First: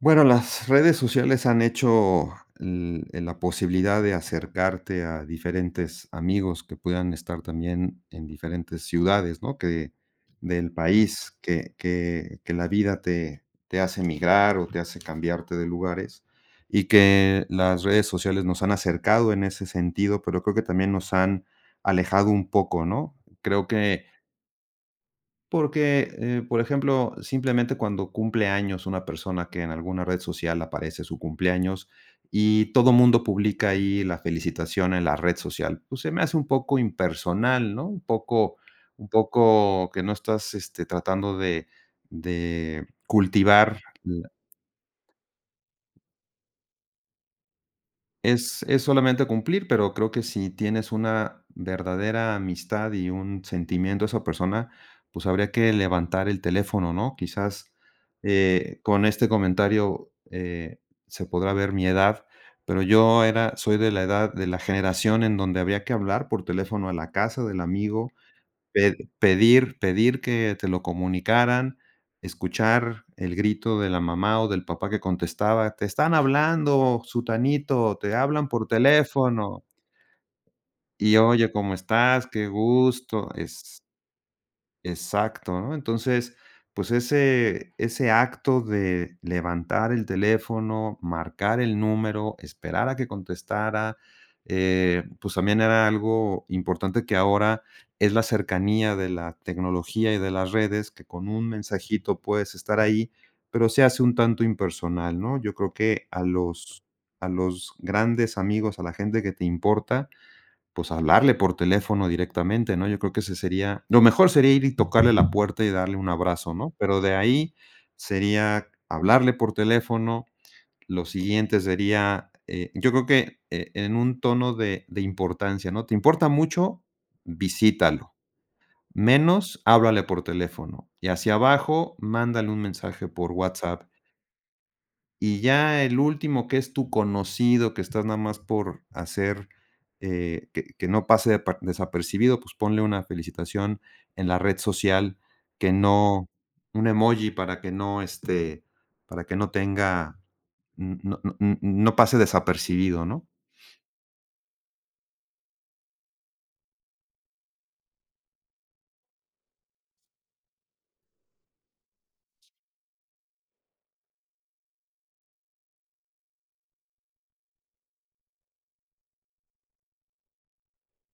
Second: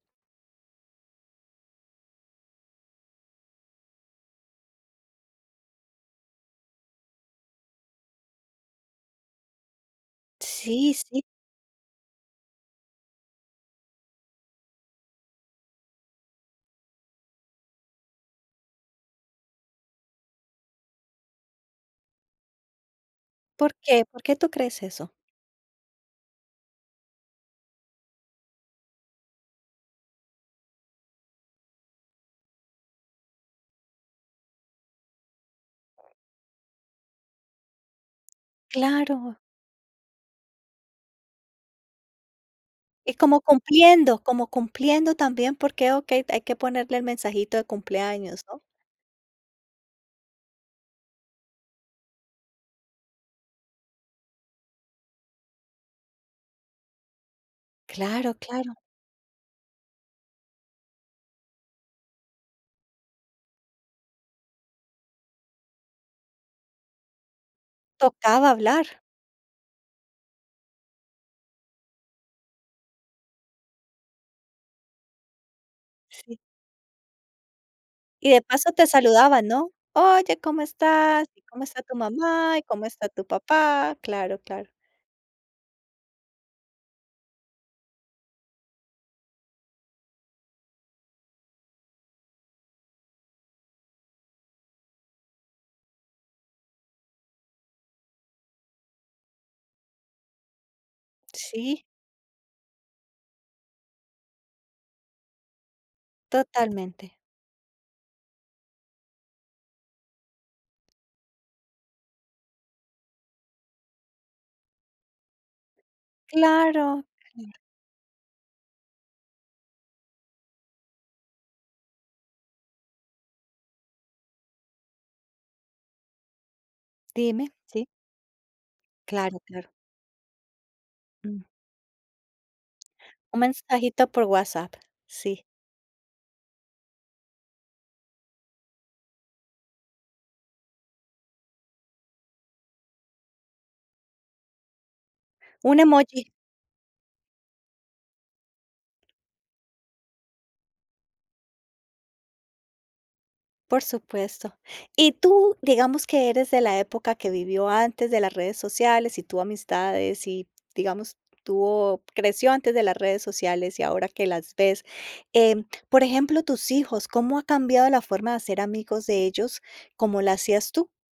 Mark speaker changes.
Speaker 1: Bueno, las redes sociales han hecho, en la posibilidad de acercarte a diferentes amigos que puedan estar también en diferentes ciudades, ¿no? Que del
Speaker 2: Sí, sí.
Speaker 1: país, que que que la vida te te hace migrar o te hace cambiarte de lugares y que las redes sociales nos han acercado en ese sentido, pero creo que también nos han alejado un poco, ¿no? Creo
Speaker 2: ¿Por qué?
Speaker 1: que
Speaker 2: ¿Por qué tú crees eso?
Speaker 1: Porque, eh, por ejemplo, simplemente cuando cumple años una persona que en alguna red social aparece su cumpleaños y todo mundo publica ahí la felicitación en la red social, pues, se me hace un poco impersonal, ¿no? Un poco un
Speaker 2: Claro.
Speaker 1: poco que no estás, este, tratando de de
Speaker 2: Y como
Speaker 1: cultivar,
Speaker 2: cumpliendo
Speaker 1: la
Speaker 2: como cumpliendo también, porque, okey, hay que ponerle el mensajito de cumpleaños, ¿no?
Speaker 1: Es es solamente cumplir, pero creo que si tienes una verdadera amistad y un sentimiento a esa persona, pues, habría que levantar el teléfono, ¿no? Quizás,
Speaker 2: Claro, claro.
Speaker 1: eh, con este comentario, eh, se podrá ver mi edad, pero yo era soy de la edad de la generación en donde había que hablar por teléfono a la casa del amigo,
Speaker 2: Tocaba
Speaker 1: pe
Speaker 2: hablar.
Speaker 1: pedir pedir que te lo comunicaran, escuchar el grito de la mamá o del papá que contestaba: "Te están
Speaker 2: Sí.
Speaker 1: hablando, Sutanito, te
Speaker 2: Y de
Speaker 1: hablan por
Speaker 2: paso te saludaban,
Speaker 1: teléfono"
Speaker 2: ¿no? Oye, ¿cómo
Speaker 1: Y
Speaker 2: estás? ¿Y
Speaker 1: oye,
Speaker 2: cómo
Speaker 1: ¿cómo
Speaker 2: está tu
Speaker 1: estás? Qué
Speaker 2: mamá y cómo está tu
Speaker 1: gusto, es
Speaker 2: papá? Claro, claro.
Speaker 1: Exacto, ¿no? Entonces, pues, ese ese acto de levantar el teléfono, marcar el número, esperar a que contestara, eh, pues, también era algo importante que ahora es la cercanía de la tecnología y de las redes, que con un
Speaker 2: Sí.
Speaker 1: mensajito puedes estar ahí, pero se hace un tanto impersonal, ¿no? Yo creo que a los
Speaker 2: Totalmente.
Speaker 1: a los grandes amigos, a la gente que te importa, pues, hablarle por teléfono directamente, ¿no? Yo creo que ese sería lo mejor sería ir y tocarle la puerta y darle un abrazo, ¿no? Pero
Speaker 2: Claro,
Speaker 1: de ahí
Speaker 2: claro.
Speaker 1: sería hablarle por teléfono, lo siguiente sería, eh, yo creo que en un tono de de importancia, ¿no? ¿Te importa mucho?
Speaker 2: Dime, sí.
Speaker 1: Visítalo,
Speaker 2: Claro,
Speaker 1: menos
Speaker 2: claro.
Speaker 1: háblale por teléfono y hacia
Speaker 2: Mm.
Speaker 1: abajo mándale un mensaje por
Speaker 2: Un
Speaker 1: WHATSAPP.
Speaker 2: mensajito por WHATSAPP,
Speaker 1: Y
Speaker 2: sí.
Speaker 1: ya el último que es tu conocido, que estás nada más por hacer, eh, que que no pase desa desapercibido, pues, ponle una felicitación en la red social, que
Speaker 2: Un
Speaker 1: no
Speaker 2: emoji.
Speaker 1: un emoji para que no, este, para que no tenga, n no n no pase desapercibido, ¿no?
Speaker 2: Por supuesto. Y tú, digamos que eres de la época que vivió antes de las redes sociales y tus amistades y, digamos, tuvo creció antes de las redes sociales y ahora que las ves, eh, por ejemplo, tus hijos, ¿cómo ha cambiado la forma de hacer amigos de ellos, como la hacías tú?